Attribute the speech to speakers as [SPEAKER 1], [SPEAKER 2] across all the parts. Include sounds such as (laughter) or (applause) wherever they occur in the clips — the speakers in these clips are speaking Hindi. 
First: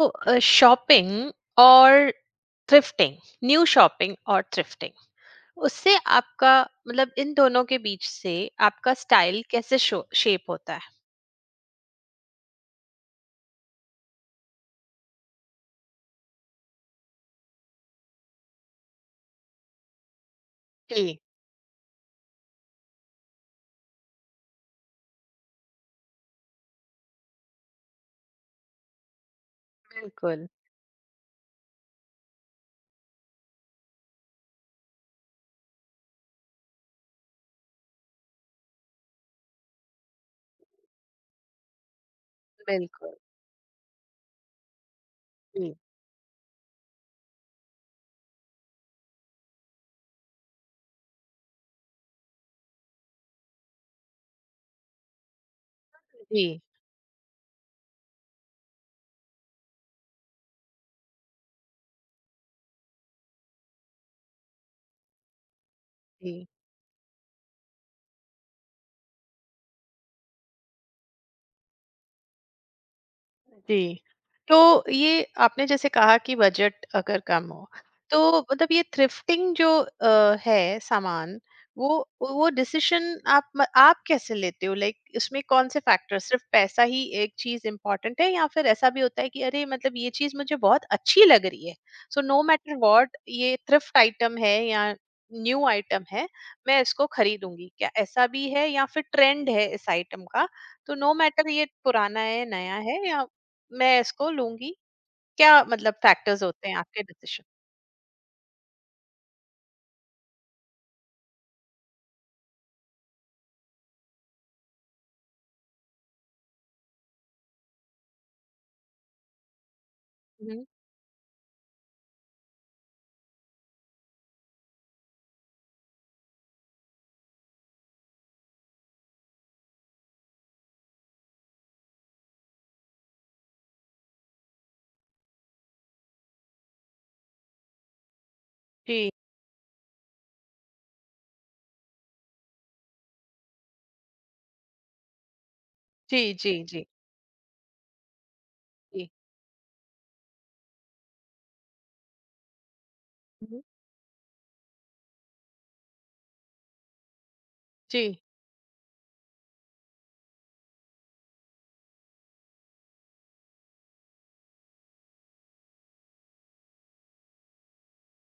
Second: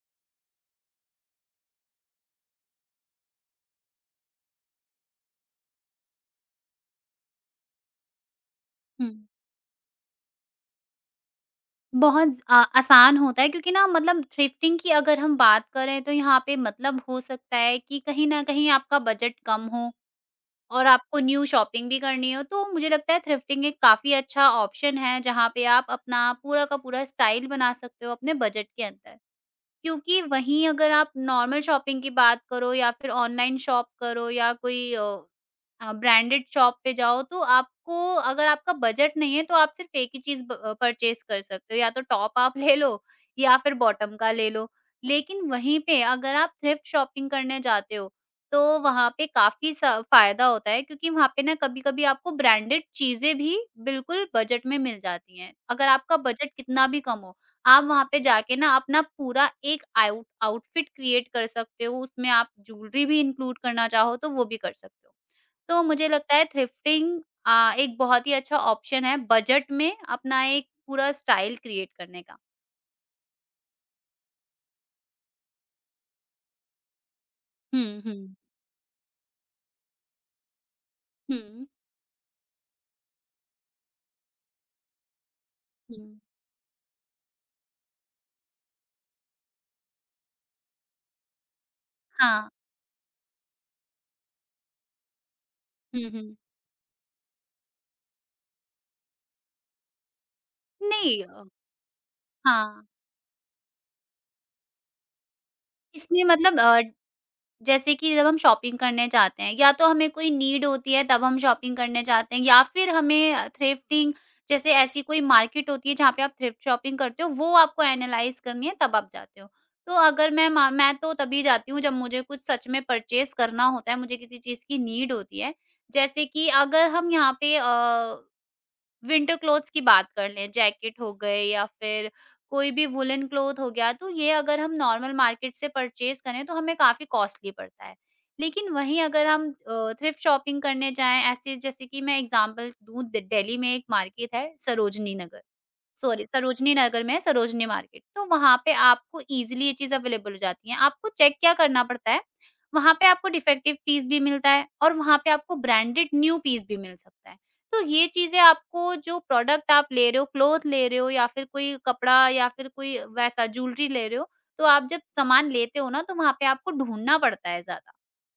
[SPEAKER 1] तो शॉपिंग और थ्रिफ्टिंग न्यू शॉपिंग और थ्रिफ्टिंग उससे आपका मतलब इन दोनों के बीच से आपका
[SPEAKER 2] हुँ।
[SPEAKER 1] स्टाइल कैसे शेप होता है।
[SPEAKER 2] बहुत आसान होता है, क्योंकि ना मतलब थ्रिफ्टिंग की अगर हम बात करें तो यहाँ पे मतलब हो सकता है कि कहीं न कहीं आपका बजट कम हो, और आपको
[SPEAKER 1] जी
[SPEAKER 2] न्यू शॉपिंग भी करनी हो, तो मुझे लगता है थ्रिफ्टिंग एक काफ़ी अच्छा ऑप्शन है, जहाँ पे आप अपना पूरा का पूरा स्टाइल बना सकते हो अपने बजट के अंदर। क्योंकि
[SPEAKER 1] बिल्कुल
[SPEAKER 2] वहीं अगर आप नॉर्मल शॉपिंग की बात करो, या फिर ऑनलाइन शॉप करो, या कोई ब्रांडेड शॉप पे जाओ, तो आपको अगर आपका बजट नहीं है तो आप सिर्फ एक ही चीज़ परचेज़ कर सकते हो, या तो टॉप आप ले लो,
[SPEAKER 1] बिल्कुल
[SPEAKER 2] या फिर बॉटम का ले लो। लेकिन
[SPEAKER 1] जी
[SPEAKER 2] वहीं पे अगर आप थ्रिफ्ट शॉपिंग करने जाते हो, तो वहाँ पे काफ़ी स फ़ायदा होता है, क्योंकि वहाँ पे ना कभी-कभी आपको ब्रांडेड चीज़ें भी बिल्कुल बजट में मिल जाती हैं, अगर आपका बजट
[SPEAKER 1] जी
[SPEAKER 2] कितना भी कम हो। आप वहाँ पे जाके ना अपना पूरा एक आउटफिट क्रिएट कर सकते हो, उसमें आप ज्वेलरी भी इंक्लूड करना चाहो तो वो भी कर सकते हो। तो मुझे लगता है
[SPEAKER 1] जी
[SPEAKER 2] थ्रिफ्टिंग एक बहुत ही अच्छा ऑप्शन है बजट में अपना एक पूरा स्टाइल क्रिएट करने का।
[SPEAKER 1] जी। तो ये आपने जैसे कहा कि बजट अगर कम हो,
[SPEAKER 2] हुँ, हुँ।
[SPEAKER 1] तो मतलब ये थ्रिफ्टिंग जो है सामान,
[SPEAKER 2] हुँ,
[SPEAKER 1] वो डिसीज़न आप कैसे लेते हो? लाइक इसमें कौन-से
[SPEAKER 2] हुँ।
[SPEAKER 1] फैक्टर सिर्फ़ पैसा ही एक चीज़ इम्पोर्टेंट है या फिर ऐसा भी होता है कि अरे! मतलब ये चीज़ मुझे बहुत अच्छी लग रही है, सो नो
[SPEAKER 2] हाँ।
[SPEAKER 1] मैटर व्हाट ये थ्रिफ्ट आइटम है या न्यू
[SPEAKER 2] हुँ,
[SPEAKER 1] आइटम है,
[SPEAKER 2] हुँ।
[SPEAKER 1] मैं इसको खरीदूँगी। क्या ऐसा भी है या फिर ट्रेंड है इस आइटम का, तो
[SPEAKER 2] नहीं,
[SPEAKER 1] नो मैटर ये पुराना है, नया
[SPEAKER 2] हाँ।
[SPEAKER 1] है या मैं इसको लूँगी, क्या मतलब
[SPEAKER 2] इसमें
[SPEAKER 1] फैक्टर्स
[SPEAKER 2] मतलब
[SPEAKER 1] होते हैं आपके डिसीज़न?
[SPEAKER 2] जैसे कि जब हम शॉपिंग करने जाते हैं, या तो हमें कोई नीड होती है तब हम शॉपिंग करने जाते हैं, या फिर हमें थ्रिफ्टिंग जैसे ऐसी कोई मार्केट होती है जहाँ पे आप थ्रिफ्ट शॉपिंग करते हो, वो आपको एनालाइज करनी है तब आप जाते हो। तो अगर
[SPEAKER 1] हुँ,
[SPEAKER 2] मैं तो तभी जाती हूँ जब मुझे कुछ सच में परचेज़ करना होता है, मुझे किसी चीज़ की नीड होती है। जैसे कि अगर हम यहाँ पे विंटर क्लोथ्स की बात कर लें, जैकेट हो गए, या फिर कोई भी वूलन क्लॉथ हो गया, तो ये अगर हम नॉर्मल मार्केट से परचेज़ करें, तो हमें काफ़ी कॉस्टली पड़ता है। लेकिन वहीं
[SPEAKER 1] जी,
[SPEAKER 2] अगर हम थ्रिफ्ट शॉपिंग करने जाएँ, ऐसे जैसे कि मैं एग्ज़ाम्पल दूँ, द दिल्ली में एक मार्केट है सरोजनी नगर, सॉरी
[SPEAKER 1] जी, जी,
[SPEAKER 2] सरोजनी
[SPEAKER 1] जी,
[SPEAKER 2] नगर में है सरोजनी मार्केट, तो वहाँ पे
[SPEAKER 1] जी।
[SPEAKER 2] आपको ईज़िली ये चीज़ अवेलेबल हो जाती हैं। आपको चेक क्या करना पड़ता है, वहाँ पे आपको
[SPEAKER 1] हुँ,
[SPEAKER 2] डिफेक्टिव पीस भी मिलता है, और वहाँ पे आपको ब्रांडेड न्यू पीस भी मिल सकता है। तो ये
[SPEAKER 1] जी,
[SPEAKER 2] चीज़ें आपको, जो प्रोडक्ट आप ले रहे हो, क्लॉथ ले रहे हो, या फिर कोई कपड़ा, या फिर कोई वैसा ज्वेलरी ले रहे हो, तो आप जब सामान लेते हो ना, तो वहाँ पे आपको ढूँढना पड़ता है ज़्यादा।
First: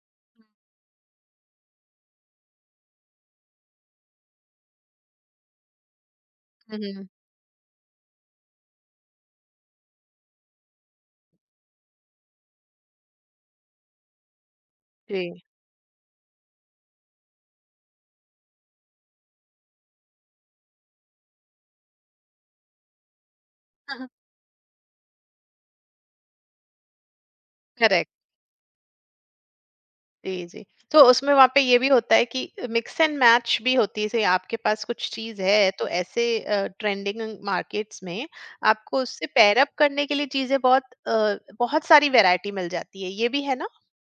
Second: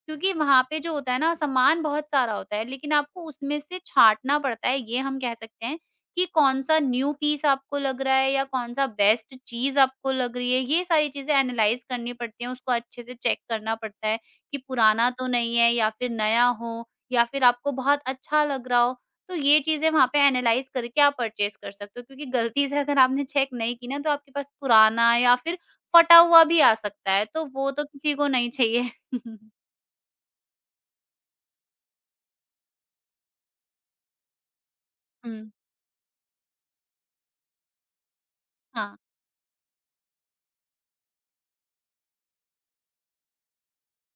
[SPEAKER 2] क्योंकि वहाँ पे जो होता है ना, सामान बहुत सारा होता है, लेकिन आपको उसमें से छाँटना पड़ता है, ये हम कह सकते हैं कि कौन-सा
[SPEAKER 1] हुँ, हुँ,
[SPEAKER 2] न्यू पीस आपको लग रहा है, या कौन-सा बेस्ट चीज़ आपको लग रही है, ये सारी चीज़ें एनालाइज़ करनी पड़ती हैं, उसको अच्छे से चेक करना पड़ता है कि पुराना तो
[SPEAKER 1] जी।
[SPEAKER 2] नहीं है, या फिर नया हो, या फिर आपको बहुत अच्छा लग रहा हो। तो ये चीज़ें वहाँ पे एनालाइज़ करके आप परचेज़ कर सकते हो, क्योंकि गलती से अगर आपने चेक नहीं की ना, तो
[SPEAKER 1] (laughs)
[SPEAKER 2] आपके पास पुराना, या फिर फटा हुआ भी आ सकता है, तो वो तो
[SPEAKER 1] करेक्ट,
[SPEAKER 2] किसी को नहीं चाहिए। (laughs)
[SPEAKER 1] जी, जी। तो उसमें वहाँ पे ये भी होता है कि मिक्स एंड मैच भी होती है, जैसे आपके पास कुछ चीज़
[SPEAKER 2] हुँ।
[SPEAKER 1] है, तो ऐसे ट्रेंडिंग मार्केट्स में
[SPEAKER 2] हाँ।
[SPEAKER 1] आपको उससे पेयर अप करने के लिए चीज़ें बहुत बहुत सारी वैरायटी मिल जाती है, ये भी है ना?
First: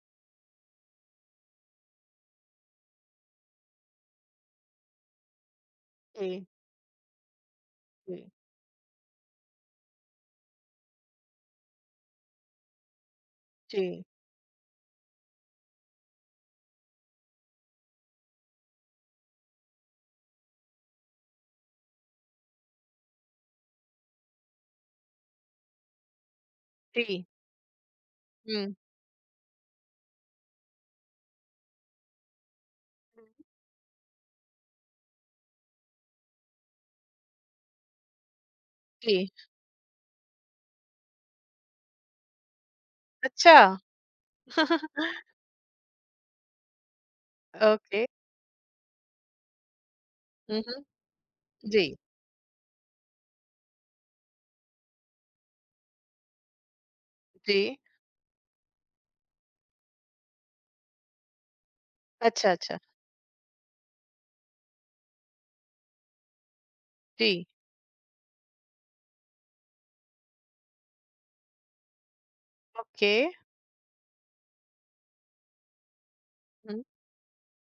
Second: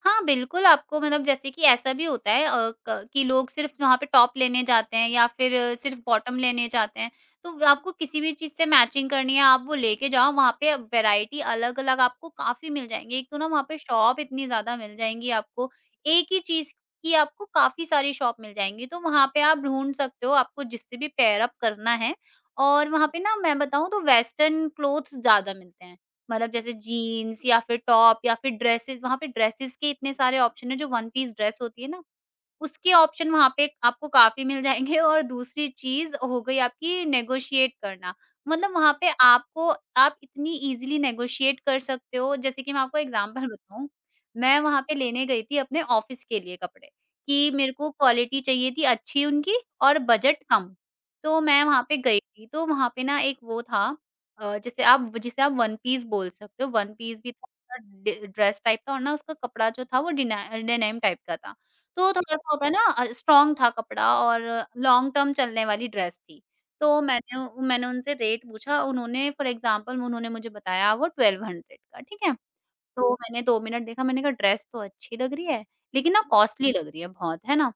[SPEAKER 2] हाँ, बिल्कुल, आपको मतलब जैसे कि ऐसा भी होता है अ, क कि लोग सिर्फ़ वहाँ पे टॉप लेने जाते हैं, या फिर सिर्फ़ बॉटम
[SPEAKER 1] जी,
[SPEAKER 2] लेने जाते हैं। तो आपको किसी
[SPEAKER 1] जी,
[SPEAKER 2] भी चीज़ से मैचिंग करनी है, आप वो लेके जाओ, वहाँ पे वैरायटी अलग-अलग आपको काफ़ी मिल जाएँगी। एक तो ना वहाँ पे
[SPEAKER 1] जी,
[SPEAKER 2] शॉप इतनी ज़्यादा मिल जाएँगी आपको, एक ही चीज़ की आपको काफ़ी सारी शॉप मिल जाएँगी। तो वहाँ पे आप ढूँढ सकते हो, आपको जिससे भी पेयर अप करना है, और वहाँ पे ना मैं बताऊँ तो वेस्टर्न क्लॉथ्स ज़्यादा मिलते हैं। मतलब जैसे
[SPEAKER 1] जी,
[SPEAKER 2] जीन्स, या फिर टॉप, या फिर
[SPEAKER 1] हुँ,
[SPEAKER 2] ड्रेसेस, वहाँ पे ड्रेसेस के इतने सारे ऑप्शन हैं, जो वन पीस ड्रेस होती है ना, उसके
[SPEAKER 1] हुँ,
[SPEAKER 2] ऑप्शन वहाँ पे आपको काफ़ी मिल जाएँगे। (laughs) और दूसरी चीज़ हो गई आपकी नेगोशिएट करना। मतलब वहाँ पे
[SPEAKER 1] जी,
[SPEAKER 2] आपको आप इतनी ईज़िली नेगोशिएट कर सकते हो, जैसे कि मैं आपको एग्ज़ाम्पल
[SPEAKER 1] अच्छा,
[SPEAKER 2] बताऊँ, मैं वहाँ पे
[SPEAKER 1] (laughs)
[SPEAKER 2] लेने गई थी अपने ऑफ़िस के लिए कपड़े, कि मेरे को
[SPEAKER 1] ओके,
[SPEAKER 2] क्वालिटी चाहिए थी अच्छी उनकी, और बजट
[SPEAKER 1] हुँ,
[SPEAKER 2] कम।
[SPEAKER 1] हुँ,
[SPEAKER 2] तो मैं वहाँ
[SPEAKER 1] जी।
[SPEAKER 2] पे गई थी, तो वहाँ पे ना एक वो था, अ, जैसे आप जिसे आप वन पीस बोल सकते हो, वन पीस भी
[SPEAKER 1] जी।
[SPEAKER 2] था, डि ड्रेस टाइप था, और ना उसका कपड़ा जो था वो डिना डेनिम टाइप का था। तो
[SPEAKER 1] अच्छा,
[SPEAKER 2] थोड़ा-सा होता है
[SPEAKER 1] अच्छा।
[SPEAKER 2] ना स्ट्रॉन्ग था कपड़ा, और लॉन्ग टर्म चलने वाली ड्रेस थी। तो
[SPEAKER 1] जी,
[SPEAKER 2] मैंने उनसे रेट पूछा, उन्होंने फॉर एग्ज़ाम्पल उन्होंने मुझे बताया वो 1200 का, ठीक है?
[SPEAKER 1] ओके।
[SPEAKER 2] तो मैंने 2 मिनट देखा, मैंने कहा ड्रेस तो अच्छी लग रही है, लेकिन ना कॉस्टली
[SPEAKER 1] हुँ,
[SPEAKER 2] लग रही है बहुत, है ना?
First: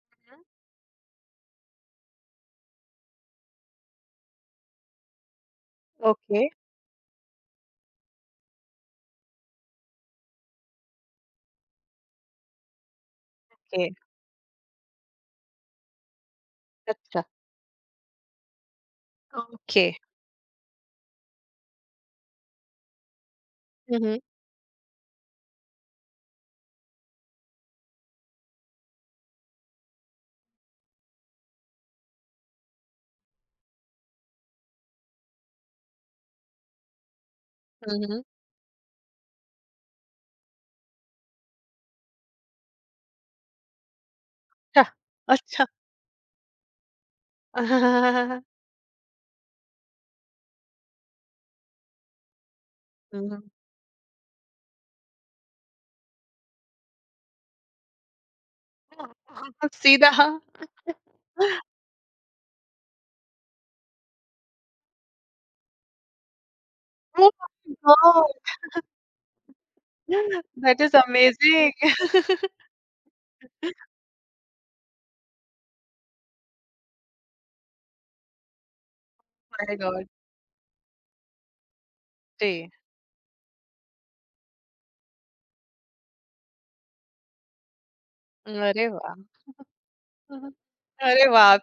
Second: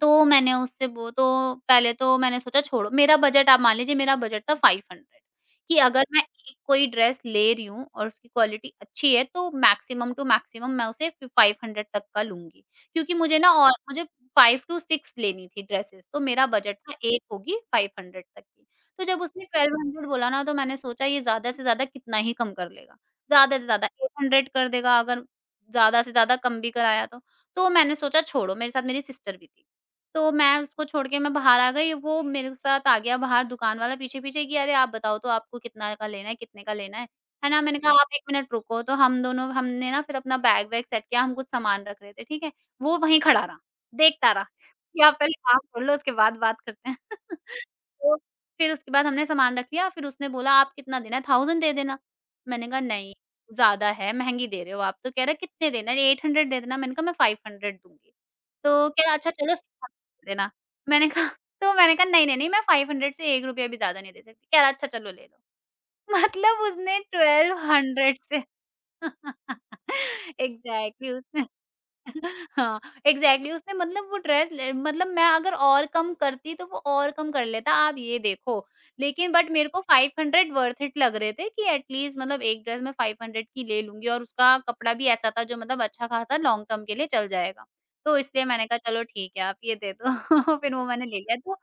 [SPEAKER 2] तो
[SPEAKER 1] हुँ।
[SPEAKER 2] मैंने उससे वो तो, पहले तो मैंने सोचा छोड़ो मेरा बजट, आप मान लीजिए मेरा बजट था 500, कि अगर मैं
[SPEAKER 1] ओके,
[SPEAKER 2] एक कोई ड्रेस ले रही हूँ, और उसकी क्वालिटी अच्छी है तो मैक्सिमम टू मैक्सिमम मैं उसे फि 500 तक का लूँगी। क्योंकि मुझे ना, और
[SPEAKER 1] ओके।
[SPEAKER 2] मुझे 5 टू 6 लेनी थी ड्रेसेस, तो मेरा बजट था
[SPEAKER 1] अच्छा,
[SPEAKER 2] एक होगी 500 तक की। तो जब उसने
[SPEAKER 1] ओके।
[SPEAKER 2] 1200 बोला ना, तो मैंने सोचा ये ज़्यादा से ज़्यादा कितना ही कम कर लेगा। ज़्यादा से ज़्यादा
[SPEAKER 1] हुँ, हुँ।
[SPEAKER 2] 800 कर देगा, अगर ज़्यादा से ज़्यादा कम भी कराया तो। तो मैंने सोचा छोड़ो, मेरे साथ मेरी सिस्टर भी थी। तो मैं उसको छोड़ के मैं बाहर आ गई, वो मेरे साथ आ गया बाहर, दुकान वाला पीछे-पीछे, कि अरे आप बताओ तो आपको कितना का लेना है, कितने का लेना है? है ना? मैंने कहा
[SPEAKER 1] हुँ,
[SPEAKER 2] आप
[SPEAKER 1] हुँ।
[SPEAKER 2] 1 मिनट रुको, तो हम दोनों हमने ना फिर अपना बैग वैग सेट किया, हम कुछ सामान रख रहे थे, ठीक है? वो वहीं खड़ा रहा, देखता रहा
[SPEAKER 1] अच्छा,
[SPEAKER 2] कि आप पहले काम
[SPEAKER 1] अच्छा।
[SPEAKER 2] कर लो उसके बाद बात करते हैं। (laughs) तो
[SPEAKER 1] (laughs)
[SPEAKER 2] फिर उसके बाद हमने सामान रख लिया, फिर उसने बोला आप कितना देना है? 1000 दे देना। मैंने कहा नहीं,
[SPEAKER 1] हुँ, हुँ।
[SPEAKER 2] ज़्यादा है, महँगी दे रहे हो आप। तो कह रहा है कितने देना है? 800 दे देना। मैंने कहा मैं 500 दूँगी। तो कह रहा अच्छा चलो
[SPEAKER 1] सीधा ओह
[SPEAKER 2] देना। मैंने कहा मैंने कहा नहीं, नहीं, नहीं मैं 500 से ₹1 भी ज़्यादा नहीं दे सकती। कह रहा अच्छा चलो ले लो। (laughs) मतलब उसने
[SPEAKER 1] माय
[SPEAKER 2] 1200 से,
[SPEAKER 1] गॉड!
[SPEAKER 2] (laughs)
[SPEAKER 1] दैट इज़
[SPEAKER 2] एग्ज़ैक्टली उसने,
[SPEAKER 1] अमेज़िंग!
[SPEAKER 2] हाँ, एग्ज़ैक्टली उसने मतलब वो ड्रेस ले, मतलब मैं अगर और कम करती तो वो और कम कर लेता, आप ये देखो। लेकिन बट मेरे
[SPEAKER 1] माय
[SPEAKER 2] को
[SPEAKER 1] गॉड!
[SPEAKER 2] 500 वर्थ इट लग रहे थे, कि एट लीस्ट मतलब एक
[SPEAKER 1] जी।
[SPEAKER 2] ड्रेस मैं 500 की ले लूँगी, और उसका कपड़ा भी ऐसा था जो मतलब अच्छा-खासा लॉन्ग टर्म के लिए चल जाएगा। तो इसलिए मैंने कहा
[SPEAKER 1] अरे
[SPEAKER 2] चलो
[SPEAKER 1] वाह!
[SPEAKER 2] ठीक है, आप ये दे
[SPEAKER 1] हुँ, हुँ।
[SPEAKER 2] दो। (laughs) फिर वो मैंने ले
[SPEAKER 1] अरे
[SPEAKER 2] लिया
[SPEAKER 1] वाह!
[SPEAKER 2] तो।
[SPEAKER 1] आप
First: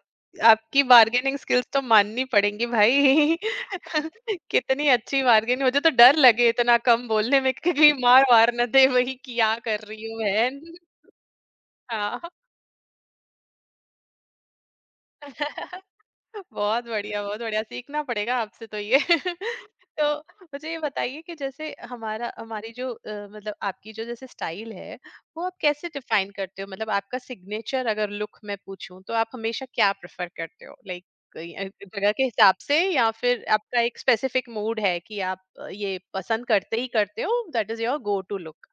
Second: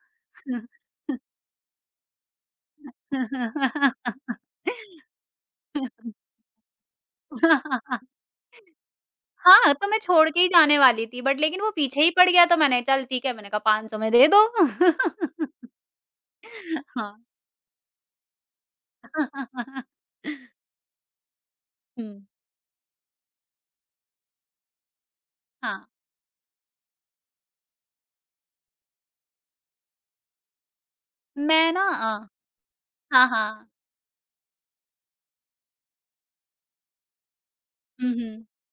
[SPEAKER 1] आपकी बार्गेनिंग स्किल्स तो माननी पड़ेंगी भाई। (laughs) कितनी अच्छी बार्गेनिंग मुझे तो डर लगे इतना कम बोलने में कि
[SPEAKER 2] (laughs)
[SPEAKER 1] कहीं
[SPEAKER 2] हाँ,
[SPEAKER 1] मार-वार ना दे वही क्या
[SPEAKER 2] हाँ,
[SPEAKER 1] कर
[SPEAKER 2] तो मैं
[SPEAKER 1] रही हो
[SPEAKER 2] छोड़ के ही
[SPEAKER 1] बहन।
[SPEAKER 2] जाने वाली थी, बट लेकिन वो पीछे ही
[SPEAKER 1] हाँ।
[SPEAKER 2] पड़ गया, तो मैंने चल ठीक है, मैंने कहा 500 में दे दो। (laughs)
[SPEAKER 1] (laughs)
[SPEAKER 2] हाँ।
[SPEAKER 1] बहुत बढ़िया, सीखना पड़ेगा आपसे तो ये। (laughs)
[SPEAKER 2] (laughs)
[SPEAKER 1] तो मुझे ये बताइए कि जैसे
[SPEAKER 2] हुँ,
[SPEAKER 1] हमारा हमारी जो मतलब आपकी जो जैसे स्टाइल है, वो आप
[SPEAKER 2] हाँ।
[SPEAKER 1] कैसे डिफाइन करते हो? मतलब आपका सिग्नेचर अगर लुक मैं पूछूँ, तो आप हमेशा क्या प्रेफ़र करते हो? लाइक कोई
[SPEAKER 2] मैं ना,
[SPEAKER 1] जगह के हिसाब से या
[SPEAKER 2] हाँ,
[SPEAKER 1] फिर
[SPEAKER 2] हाँ।
[SPEAKER 1] आपका एक स्पेसिफिक मूड है कि आप ये पसंद करते हो, दैट इज़ योर
[SPEAKER 2] हुँ,
[SPEAKER 1] गो टू
[SPEAKER 2] हुँ।
[SPEAKER 1] लुक?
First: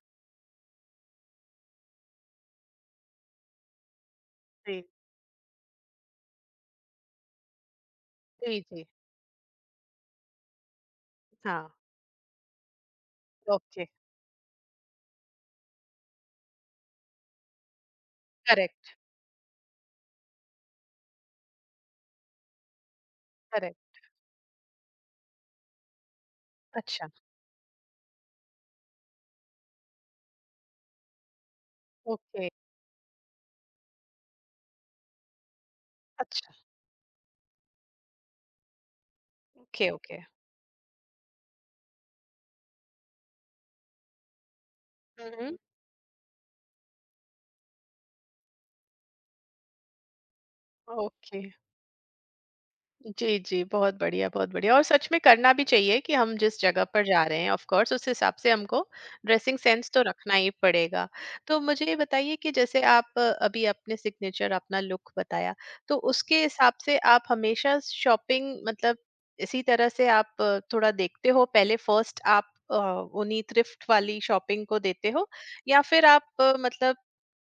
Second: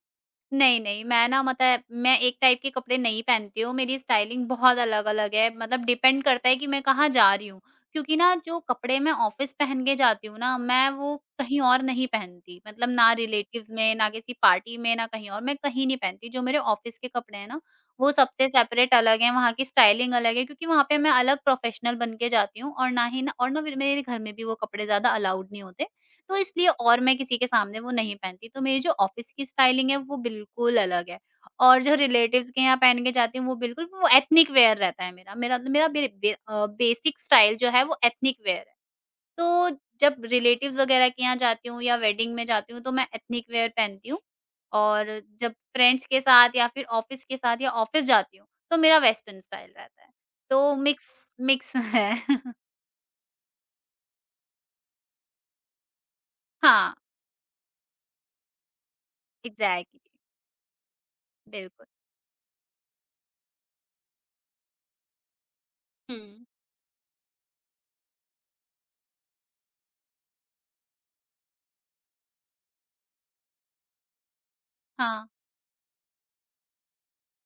[SPEAKER 2] नहीं, नहीं, मैं ना मतलब मैं एक टाइप के कपड़े नहीं पहनती हूँ, मेरी स्टाइलिंग बहुत
[SPEAKER 1] जी।
[SPEAKER 2] अलग-अलग है, मतलब डिपेंड करता है कि मैं कहाँ जा रही हूँ। क्योंकि ना जो
[SPEAKER 1] जी, जी।
[SPEAKER 2] कपड़े मैं ऑफ़िस पहन के जाती हूँ ना, मैं वो कहीं
[SPEAKER 1] हाँ,
[SPEAKER 2] और नहीं पहनती, मतलब ना रिलेटिव्स
[SPEAKER 1] ओके,
[SPEAKER 2] में, ना किसी पार्टी में, ना कहीं और, मैं कहीं नहीं पहनती। जो मेरे ऑफ़िस के कपड़े हैं ना, वो सबसे
[SPEAKER 1] करेक्ट,
[SPEAKER 2] सेपरेट अलग हैं, वहाँ की स्टाइलिंग अलग है, क्योंकि वहाँ पे मैं अलग प्रोफ़ेशनल बन के जाती हूँ, और ना ही ना और ना फिर
[SPEAKER 1] करेक्ट।
[SPEAKER 2] मेरे घर में भी वो कपड़े ज़्यादा अलाउड नहीं होते। तो इसलिए और
[SPEAKER 1] अच्छा,
[SPEAKER 2] मैं किसी के सामने वो नहीं पहनती, तो मेरी जो ऑफ़िस की स्टाइलिंग है वो बिल्कुल अलग है, और जो
[SPEAKER 1] ओके,
[SPEAKER 2] रिलेटिव्स के यहाँ पहन के जाती हूँ वो बिल्कुल वो एथनिक वेयर रहता है मेरा। मेरा बे बे
[SPEAKER 1] अच्छा,
[SPEAKER 2] अ, बेसिक स्टाइल जो है वो एथनिक वेयर है। तो
[SPEAKER 1] ओके, ओके।
[SPEAKER 2] जब रिलेटिव्स वगैरह के यहाँ जाती हूँ, या वेडिंग में जाती हूँ, तो मैं एथनिक वेयर पहनती हूँ, और जब
[SPEAKER 1] हुँ,
[SPEAKER 2] फ्रेंड्स के साथ, या फिर ऑफ़िस के साथ, या ऑफ़िस जाती हूँ, तो मेरा वेस्टर्न स्टाइल रहता है। तो मिक्स,
[SPEAKER 1] ओके।
[SPEAKER 2] मिक्स है। (laughs)
[SPEAKER 1] जी, जी, बहुत बढ़िया और सच में करना भी चाहिए कि हम जिस जगह
[SPEAKER 2] हाँ,
[SPEAKER 1] पर जा रहे हैं ऑफ़ कोर्स उस हिसाब से हमको ड्रेसिंग सेंस तो
[SPEAKER 2] एग्ज़ैक्टली,
[SPEAKER 1] रखना ही पड़ेगा। तो मुझे
[SPEAKER 2] बिल्कुल।
[SPEAKER 1] ये बताइए कि जैसे आप अभी अपने सिग्नेचर अपना लुक बताया, तो
[SPEAKER 2] हुँ।
[SPEAKER 1] उसके हिसाब से आप हमेशा शॉपिंग मतलब इसी तरह से आप थोड़ा देखते हो पहले फर्स्ट आप उन्हीं थ्रिफ्ट वाली शॉपिंग को देते हो
[SPEAKER 2] हाँ।
[SPEAKER 1] या फिर आप मतलब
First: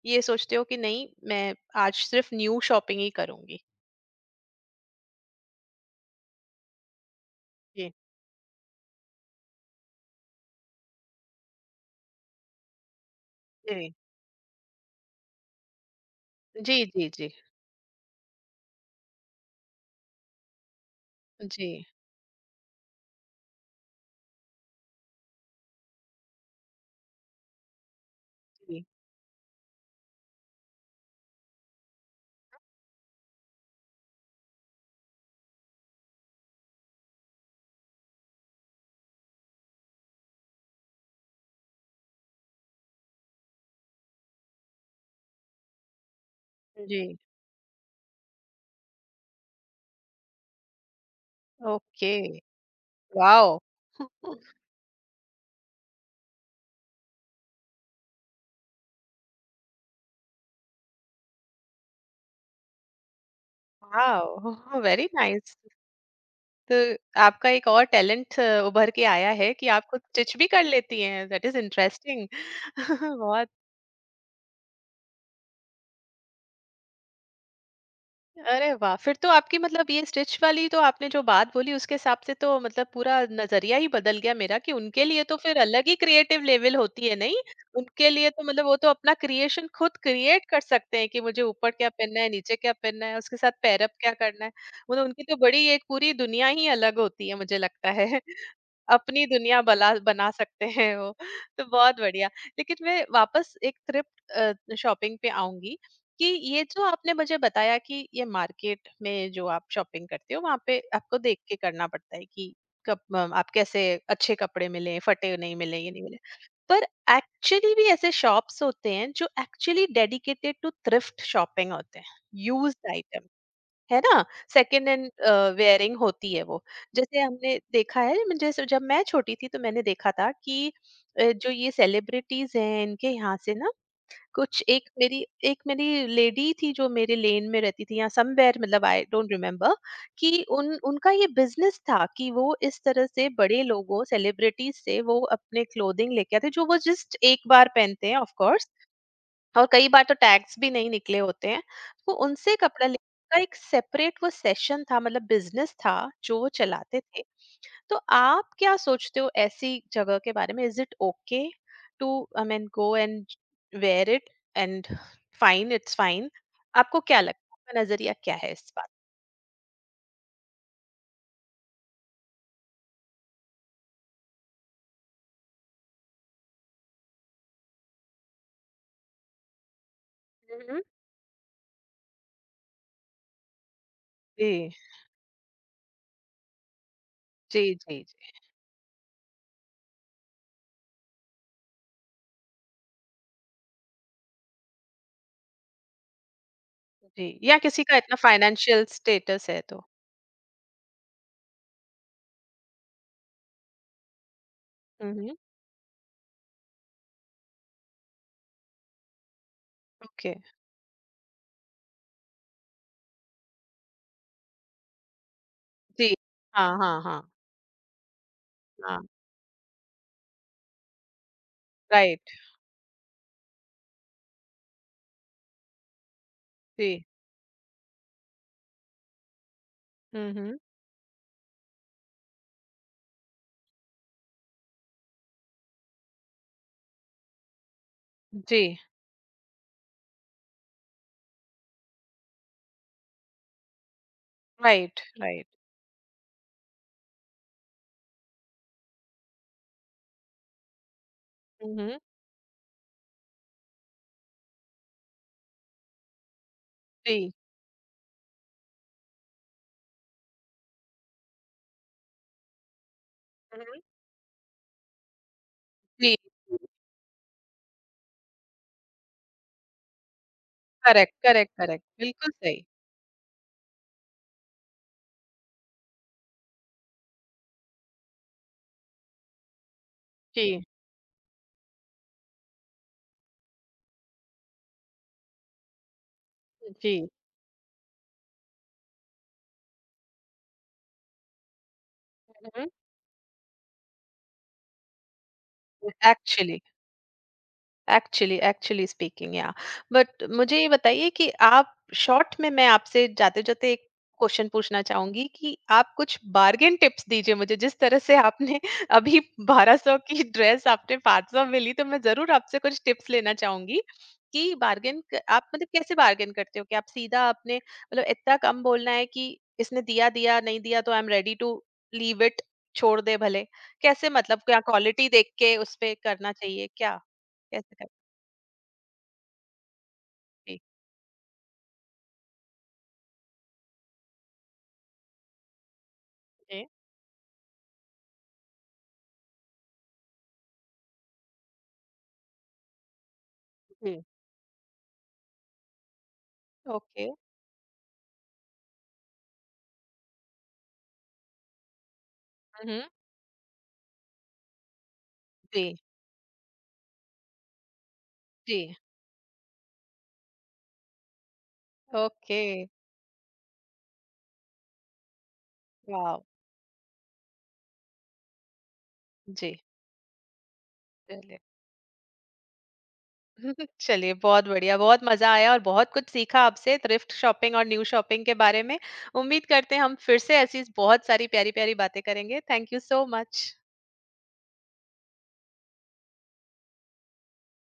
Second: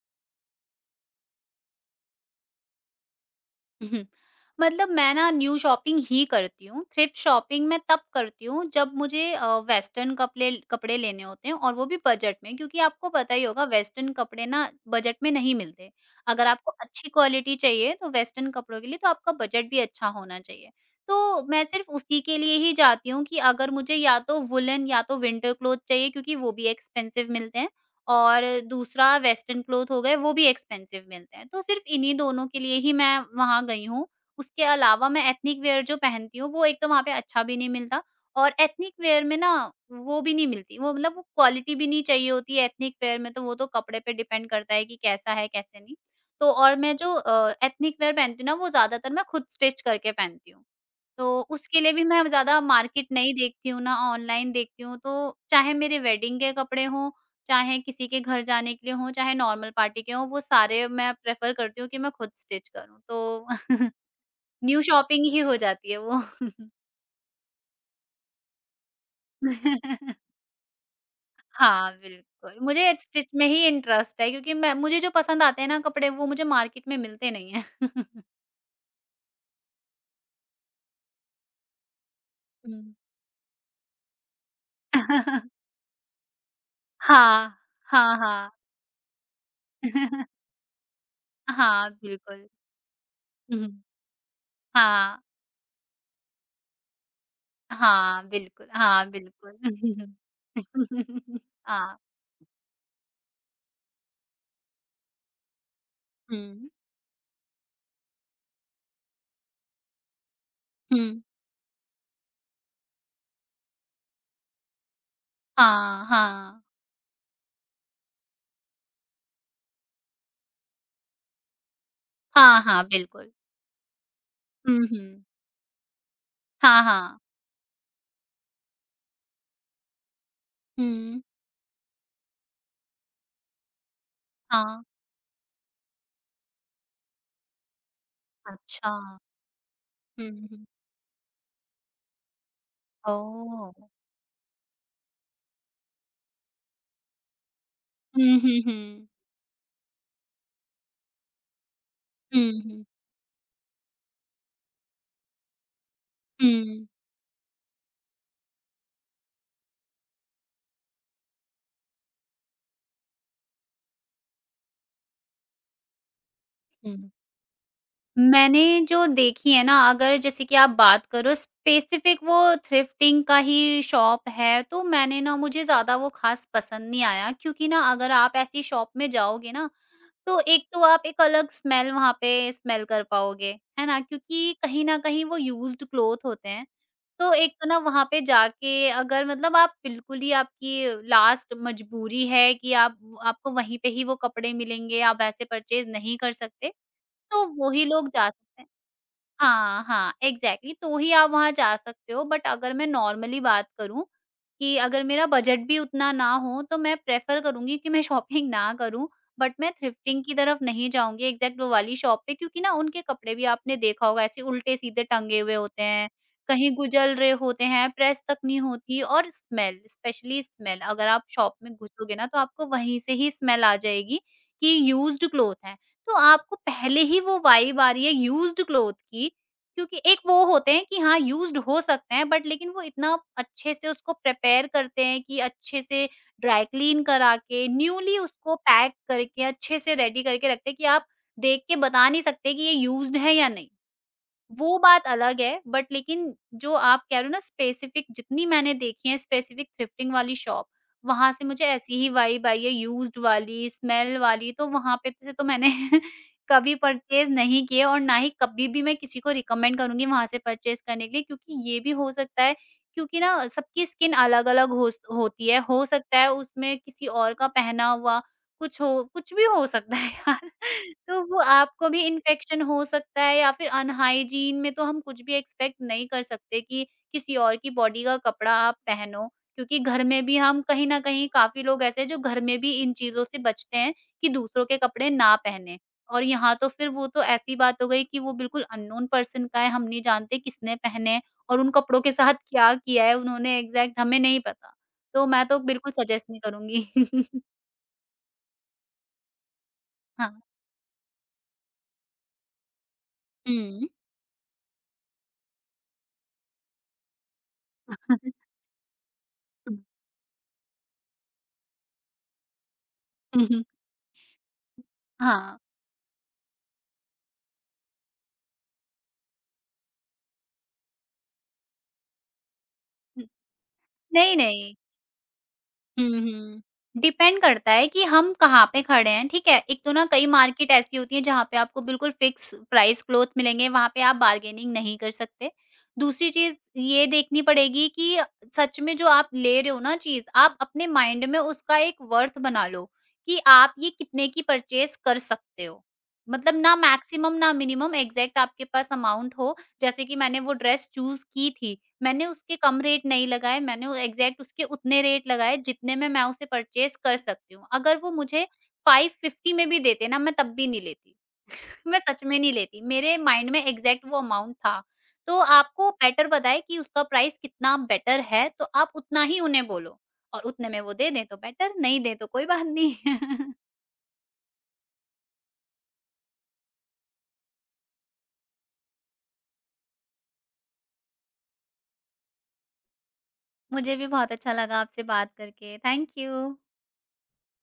[SPEAKER 1] ये सोचते हो कि नहीं मैं आज सिर्फ़ न्यू शॉपिंग ही करूँगी?
[SPEAKER 2] उहुँ। मतलब मैं ना न्यू शॉपिंग ही करती हूँ। थ्रिफ्ट शॉपिंग मैं
[SPEAKER 1] जी,
[SPEAKER 2] तब करती हूँ जब मुझे वेस्टर्न कपड़े कपड़े लेने होते हैं, और वो भी बजट में, क्योंकि आपको पता ही होगा
[SPEAKER 1] जी।
[SPEAKER 2] वेस्टर्न कपड़े ना बजट में नहीं मिलते। अगर आपको
[SPEAKER 1] जी, जी,
[SPEAKER 2] अच्छी
[SPEAKER 1] जी।
[SPEAKER 2] क्वालिटी चाहिए, तो वेस्टर्न कपड़ों के लिए तो आपका बजट भी अच्छा होना चाहिए। तो मैं
[SPEAKER 1] जी,
[SPEAKER 2] सिर्फ़ उसी के लिए ही जाती हूँ, कि अगर मुझे या तो वूलन, या तो विंटर क्लॉथ चाहिए, क्योंकि वो भी एक्सपेंसिव मिलते हैं। और
[SPEAKER 1] जी,
[SPEAKER 2] दूसरा वेस्टर्न क्लॉथ हो गए, वो भी एक्सपेंसिव मिलते हैं। तो सिर्फ़ इन्हीं दोनों के लिए ही मैं वहाँ गई हूँ। उसके अलावा मैं एथनिक वियर जो पहनती हूँ, वो एक तो वहाँ पे अच्छा भी नहीं मिलता। और एथनिक वियर में ना वो भी नहीं मिलती, वो मतलब वो क्वालिटी भी नहीं चाहिए होती है एथनिक वियर में। तो वो तो कपड़े पे डिपेंड करता है कि कैसा है, कैसे नहीं। तो और मैं
[SPEAKER 1] जी।
[SPEAKER 2] जो एथनिक वियर पहनती हूँ ना, वो ज़्यादातर मैं खुद स्टिच करके पहनती हूँ। तो उसके लिए भी
[SPEAKER 1] ओके,
[SPEAKER 2] मैं ज़्यादा मार्केट नहीं
[SPEAKER 1] वाओ!
[SPEAKER 2] देखती हूँ ना ऑनलाइन देखती हूँ। तो चाहे मेरे वेडिंग के कपड़े हों, चाहे किसी के घर जाने के लिए हों, चाहे नॉर्मल पार्टी के हों, वो सारे मैं प्रेफ़र करती हूँ कि मैं खुद स्टिच करूँ। तो (laughs)
[SPEAKER 1] वाओ!
[SPEAKER 2] न्यू
[SPEAKER 1] वेरी
[SPEAKER 2] शॉपिंग ही
[SPEAKER 1] नाइस।
[SPEAKER 2] हो जाती है वो।
[SPEAKER 1] तो आपका एक और टैलेंट उभर के आया है कि आप खुद
[SPEAKER 2] (laughs)
[SPEAKER 1] स्टिच भी कर लेती हैं। दैट इज़
[SPEAKER 2] हाँ,
[SPEAKER 1] इंटरेस्टिंग।
[SPEAKER 2] बिल्कुल। मुझे
[SPEAKER 1] (laughs)
[SPEAKER 2] स्टिच में
[SPEAKER 1] बहुत
[SPEAKER 2] ही इंटरेस्ट है क्योंकि मैं मुझे जो पसंद आते हैं ना कपड़े वो मुझे मार्केट में मिलते नहीं हैं।
[SPEAKER 1] अरे वाह! फिर तो आपकी मतलब ये स्टिच वाली तो आपने जो बात बोली उसके हिसाब से तो मतलब
[SPEAKER 2] हुँ।
[SPEAKER 1] पूरा नज़रिया ही बदल गया मेरा कि उनके लिए तो
[SPEAKER 2] (laughs)
[SPEAKER 1] फिर
[SPEAKER 2] (laughs)
[SPEAKER 1] अलग ही क्रिएटिव लेवल होती है, नहीं?
[SPEAKER 2] हाँ,
[SPEAKER 1] उनके
[SPEAKER 2] हाँ,
[SPEAKER 1] लिए तो
[SPEAKER 2] हाँ।
[SPEAKER 1] मतलब वो तो अपना क्रिएशन खुद क्रिएट
[SPEAKER 2] (laughs)
[SPEAKER 1] कर सकते हैं कि मुझे ऊपर क्या
[SPEAKER 2] हाँ,
[SPEAKER 1] पहनना है,
[SPEAKER 2] बिल्कुल।
[SPEAKER 1] नीचे क्या पहनना है, उसके साथ
[SPEAKER 2] हुँ,
[SPEAKER 1] पैरअप क्या करना है। मतलब
[SPEAKER 2] हाँ।
[SPEAKER 1] उनकी तो बड़ी एक पूरी दुनिया ही अलग होती है मुझे लगता है।
[SPEAKER 2] हाँ,
[SPEAKER 1] (laughs)
[SPEAKER 2] बिल्कुल। हाँ,
[SPEAKER 1] अपनी
[SPEAKER 2] बिल्कुल।
[SPEAKER 1] दुनिया बला बना सकते हैं वो।
[SPEAKER 2] (laughs)
[SPEAKER 1] (laughs) तो
[SPEAKER 2] हाँ।
[SPEAKER 1] बहुत बढ़िया। लेकिन मैं वापस एक थ्रिफ्ट शॉपिंग पे आऊँगी। कि ये
[SPEAKER 2] हुँ,
[SPEAKER 1] जो आपने मुझे बताया कि ये मार्केट में जो आप शॉपिंग करते हो वहां पे
[SPEAKER 2] हुँ।
[SPEAKER 1] आपको देख के करना पड़ता है कि कब आप कैसे अच्छे कपड़े मिले फटे नहीं मिले ये नहीं
[SPEAKER 2] हाँ,
[SPEAKER 1] मिले
[SPEAKER 2] हाँ।
[SPEAKER 1] पर एक्चुअली भी ऐसे शॉप्स होते हैं जो actually dedicated to thrift shopping होते हैं
[SPEAKER 2] हाँ, हाँ,
[SPEAKER 1] यूज्ड आइटम
[SPEAKER 2] बिल्कुल।
[SPEAKER 1] है ना
[SPEAKER 2] हुँ,
[SPEAKER 1] सेकेंड हैंड
[SPEAKER 2] हुँ।
[SPEAKER 1] वेयरिंग होती है वो।
[SPEAKER 2] हाँ, हाँ।
[SPEAKER 1] जैसे हमने देखा है मुझे जब मैं छोटी थी तो मैंने देखा था कि
[SPEAKER 2] हुँ।
[SPEAKER 1] जो ये सेलिब्रिटीज हैं इनके यहाँ से ना कुछ
[SPEAKER 2] हाँ,
[SPEAKER 1] एक मेरी लेडी थी जो मेरे लेन में रहती थी या समवेयर मतलब
[SPEAKER 2] अच्छा।
[SPEAKER 1] आई डोंट रिमेम्बर
[SPEAKER 2] हुँ,
[SPEAKER 1] कि
[SPEAKER 2] हुँ।
[SPEAKER 1] उन उनका ये बिजनेस था कि वो इस तरह से बड़े
[SPEAKER 2] ओह!
[SPEAKER 1] लोगों सेलिब्रिटीज से वो अपने क्लोथिंग लेके आते जो वो जस्ट एक बार पहनते हैं ऑफ
[SPEAKER 2] हुँ, हुँ,
[SPEAKER 1] कोर्स
[SPEAKER 2] हुँ।
[SPEAKER 1] और कई बार तो टैग्स भी नहीं निकले होते हैं तो
[SPEAKER 2] हुँ,
[SPEAKER 1] उनसे
[SPEAKER 2] हुँ।
[SPEAKER 1] कपड़ा लेने का एक सेपरेट वो सेशन था मतलब बिजनेस था जो वो
[SPEAKER 2] हुँ।
[SPEAKER 1] चलाते थे। तो आप क्या सोचते हो ऐसी जगह के बारे में, is it okay to I mean go and wear it and fine it's fine? आपको
[SPEAKER 2] हुँ।
[SPEAKER 1] क्या लगता है आपका नजरिया क्या है
[SPEAKER 2] मैंने
[SPEAKER 1] इस बात?
[SPEAKER 2] जो देखी है ना, अगर जैसे कि आप बात करो स्पेसिफिक वो थ्रिफ्टिंग का ही शॉप है, तो मैंने ना मुझे ज़्यादा वो ख़ास पसंद नहीं आया, क्योंकि ना अगर आप ऐसी शॉप में जाओगे ना, तो एक
[SPEAKER 1] हम्म,
[SPEAKER 2] तो आप एक अलग स्मेल वहाँ पे स्मेल कर पाओगे, है ना? क्योंकि
[SPEAKER 1] जी
[SPEAKER 2] कहीं न कहीं वो यूज़्ड क्लॉथ होते हैं। तो एक
[SPEAKER 1] जी
[SPEAKER 2] तो ना
[SPEAKER 1] जी
[SPEAKER 2] वहाँ पे
[SPEAKER 1] जी
[SPEAKER 2] जाके, अगर मतलब आप बिल्कुल ही आपकी लास्ट मजबूरी है कि आप आपको वहीं पे ही वो कपड़े मिलेंगे, आप ऐसे परचेज़ नहीं कर सकते,
[SPEAKER 1] जी,
[SPEAKER 2] तो
[SPEAKER 1] या
[SPEAKER 2] वो
[SPEAKER 1] किसी
[SPEAKER 2] ही
[SPEAKER 1] का
[SPEAKER 2] लोग
[SPEAKER 1] इतना
[SPEAKER 2] जा सकते हैं।
[SPEAKER 1] फाइनेंशियल स्टेटस है
[SPEAKER 2] हाँ,
[SPEAKER 1] तो,
[SPEAKER 2] हाँ, एग्ज़ैक्टली, तो ही आप वहाँ जा सकते हो। बट अगर मैं नॉर्मली बात करूँ, कि अगर मेरा
[SPEAKER 1] हम्म,
[SPEAKER 2] बजट भी उतना ना हो, तो मैं प्रेफ़र करूँगी कि मैं शॉपिंग ना करूँ, बट मैं थ्रिफ्टिंग की
[SPEAKER 1] ओके,
[SPEAKER 2] तरफ नहीं जाऊँगी एग्ज़ैक्ट वो वाली शॉप पे, क्योंकि ना उनके कपड़े भी आपने देखा होगा, ऐसे उल्टे-सीधे टंगे हुए होते हैं,
[SPEAKER 1] जी, हाँ
[SPEAKER 2] कहीं
[SPEAKER 1] हाँ
[SPEAKER 2] गुजल
[SPEAKER 1] हाँ,
[SPEAKER 2] रहे होते हैं, प्रेस तक नहीं होती,
[SPEAKER 1] हाँ,
[SPEAKER 2] और स्मेल, स्पेशली स्मेल, अगर आप शॉप में घुसोगे ना,
[SPEAKER 1] राइट,
[SPEAKER 2] तो आपको वहीं से ही स्मेल आ जाएगी कि यूज़्ड क्लॉथ है। तो आपको पहले
[SPEAKER 1] जी,
[SPEAKER 2] ही वो वाइब आ रही है यूज्ड क्लॉथ की। क्योंकि एक वो
[SPEAKER 1] हम्म,
[SPEAKER 2] होते हैं कि हाँ, यूज्ड हो सकते हैं, बट लेकिन वो इतना अच्छे से उसको प्रिपेयर करते हैं कि अच्छे से ड्राई क्लीन करा के न्यूली उसको
[SPEAKER 1] जी,
[SPEAKER 2] पैक करके अच्छे से रेडी करके रखते हैं कि आप देख के बता नहीं सकते कि ये यूज्ड है या नहीं। वो
[SPEAKER 1] राइट
[SPEAKER 2] बात अलग
[SPEAKER 1] राइट,
[SPEAKER 2] है। बट लेकिन जो आप कह रहे हो ना, स्पेसिफिक जितनी मैंने देखी है स्पेसिफिक थ्रिफ्टिंग वाली शॉप, वहाँ से मुझे ऐसी
[SPEAKER 1] हम्म,
[SPEAKER 2] ही वाइब आई है, यूज्ड वाली, स्मेल वाली। तो वहाँ पे से तो मैंने (laughs) कभी परचेज़
[SPEAKER 1] जी,
[SPEAKER 2] नहीं किए, और ना ही कभी भी मैं किसी को रिकमेंड करूँगी वहाँ से परचेज़ करने के लिए। क्योंकि ये भी हो सकता है, क्योंकि ना
[SPEAKER 1] हम्म,
[SPEAKER 2] सबकी स्किन अलग-अलग हो स होती है, हो
[SPEAKER 1] जी,
[SPEAKER 2] सकता है उसमें किसी और का पहना हुआ कुछ हो, कुछ भी हो सकता है यार। (laughs)
[SPEAKER 1] करेक्ट
[SPEAKER 2] तो वो
[SPEAKER 1] करेक्ट करेक्ट
[SPEAKER 2] आपको भी
[SPEAKER 1] बिल्कुल
[SPEAKER 2] इन्फेक्शन
[SPEAKER 1] सही,
[SPEAKER 2] हो सकता है, या फिर अनहाइजीन में तो हम कुछ भी एक्सपेक्ट नहीं कर सकते कि किसी और की बॉडी का कपड़ा आप पहनो। क्योंकि घर में भी हम
[SPEAKER 1] जी,
[SPEAKER 2] कहीं ना कहीं काफी लोग ऐसे हैं जो घर में भी इन चीजों से बचते हैं कि दूसरों के कपड़े ना पहने। और यहाँ तो फिर
[SPEAKER 1] जी।
[SPEAKER 2] वो तो ऐसी बात हो गई कि वो बिल्कुल अननोन पर्सन का है, हम नहीं जानते किसने पहने हैं, और उन कपड़ों के साथ क्या किया है उन्होंने, एग्जैक्ट हमें नहीं पता। तो मैं तो बिल्कुल सजेस्ट नहीं
[SPEAKER 1] Actually,
[SPEAKER 2] करूंगी। (laughs)
[SPEAKER 1] एक्चुअली एक्चुअली स्पीकिंग या बट
[SPEAKER 2] हाँ।
[SPEAKER 1] मुझे ये बताइए कि आप शॉर्ट में मैं आपसे जाते जाते एक
[SPEAKER 2] हम्म।
[SPEAKER 1] क्वेश्चन पूछना चाहूंगी कि आप कुछ बार्गेन टिप्स दीजिए मुझे जिस तरह से आपने (laughs) अभी 1200 की ड्रेस आपने 500 में ली तो मैं जरूर आपसे कुछ टिप्स लेना
[SPEAKER 2] हुँ, हुँ।
[SPEAKER 1] चाहूंगी कि बार्गेन आप
[SPEAKER 2] हाँ।
[SPEAKER 1] मतलब कैसे बार्गेन करते हो कि आप सीधा अपने मतलब इतना कम बोलना है कि इसने दिया दिया नहीं दिया तो I am ready to leave it, छोड़ दे भले, कैसे
[SPEAKER 2] नहीं,
[SPEAKER 1] मतलब क्या
[SPEAKER 2] नहीं।
[SPEAKER 1] क्वालिटी देख के उस पे
[SPEAKER 2] हुँ,
[SPEAKER 1] करना
[SPEAKER 2] हुँ।
[SPEAKER 1] चाहिए क्या,
[SPEAKER 2] डिपेंड करता
[SPEAKER 1] कैसे?
[SPEAKER 2] है कि हम कहाँ पे खड़े हैं, ठीक है? एक तो ना कई
[SPEAKER 1] जी,
[SPEAKER 2] मार्केट ऐसी होती है जहाँ पे आपको बिल्कुल फिक्स प्राइस क्लॉथ मिलेंगे, वहाँ पे आप बार्गेनिंग नहीं कर सकते। दूसरी चीज़
[SPEAKER 1] जी,
[SPEAKER 2] ये देखनी पड़ेगी कि सच में जो आप ले रहे हो ना चीज़, आप अपने माइंड में उसका एक वर्थ बना लो, कि आप ये
[SPEAKER 1] जी,
[SPEAKER 2] कितने की परचेज़ कर सकते हो। मतलब ना
[SPEAKER 1] ओके।
[SPEAKER 2] मैक्सिमम, ना मिनिमम, एग्ज़ैक्ट आपके पास अमाउंट हो। जैसे कि मैंने वो ड्रेस चूज़ की थी, मैंने उसके
[SPEAKER 1] हुँ,
[SPEAKER 2] कम
[SPEAKER 1] हुँ।
[SPEAKER 2] रेट नहीं लगाए, मैंने वो एग्ज़ैक्ट उसके उतने रेट लगाए
[SPEAKER 1] जी,
[SPEAKER 2] जितने में मैं उसे परचेज़ कर सकती हूँ। अगर वो मुझे
[SPEAKER 1] जी,
[SPEAKER 2] 550 में भी देते ना, मैं तब भी नहीं लेती। (laughs) मैं सच में
[SPEAKER 1] ओके,
[SPEAKER 2] नहीं लेती। मेरे माइंड में एग्ज़ैक्ट वो अमाउंट था। तो आपको
[SPEAKER 1] वाव!
[SPEAKER 2] बेटर बताए कि उसका प्राइस कितना बेटर है, तो आप उतना ही
[SPEAKER 1] जी,
[SPEAKER 2] उन्हें बोलो, और उतने में वो दे दें तो
[SPEAKER 1] चलिए।
[SPEAKER 2] बेटर, नहीं दें तो कोई बात नहीं। (laughs)
[SPEAKER 1] (laughs) चलिए, बहुत बढ़िया, बहुत मज़ा आया और बहुत कुछ सीखा आपसे थ्रिफ्ट शॉपिंग और न्यू शॉपिंग के बारे में। उम्मीद करते हैं हम फिर से ऐसी बहुत सारी प्यारी-प्यारी बातें करेंगे। Thank you so much.
[SPEAKER 2] मुझे भी बहुत अच्छा लगा आपसे बात करके। Thank you.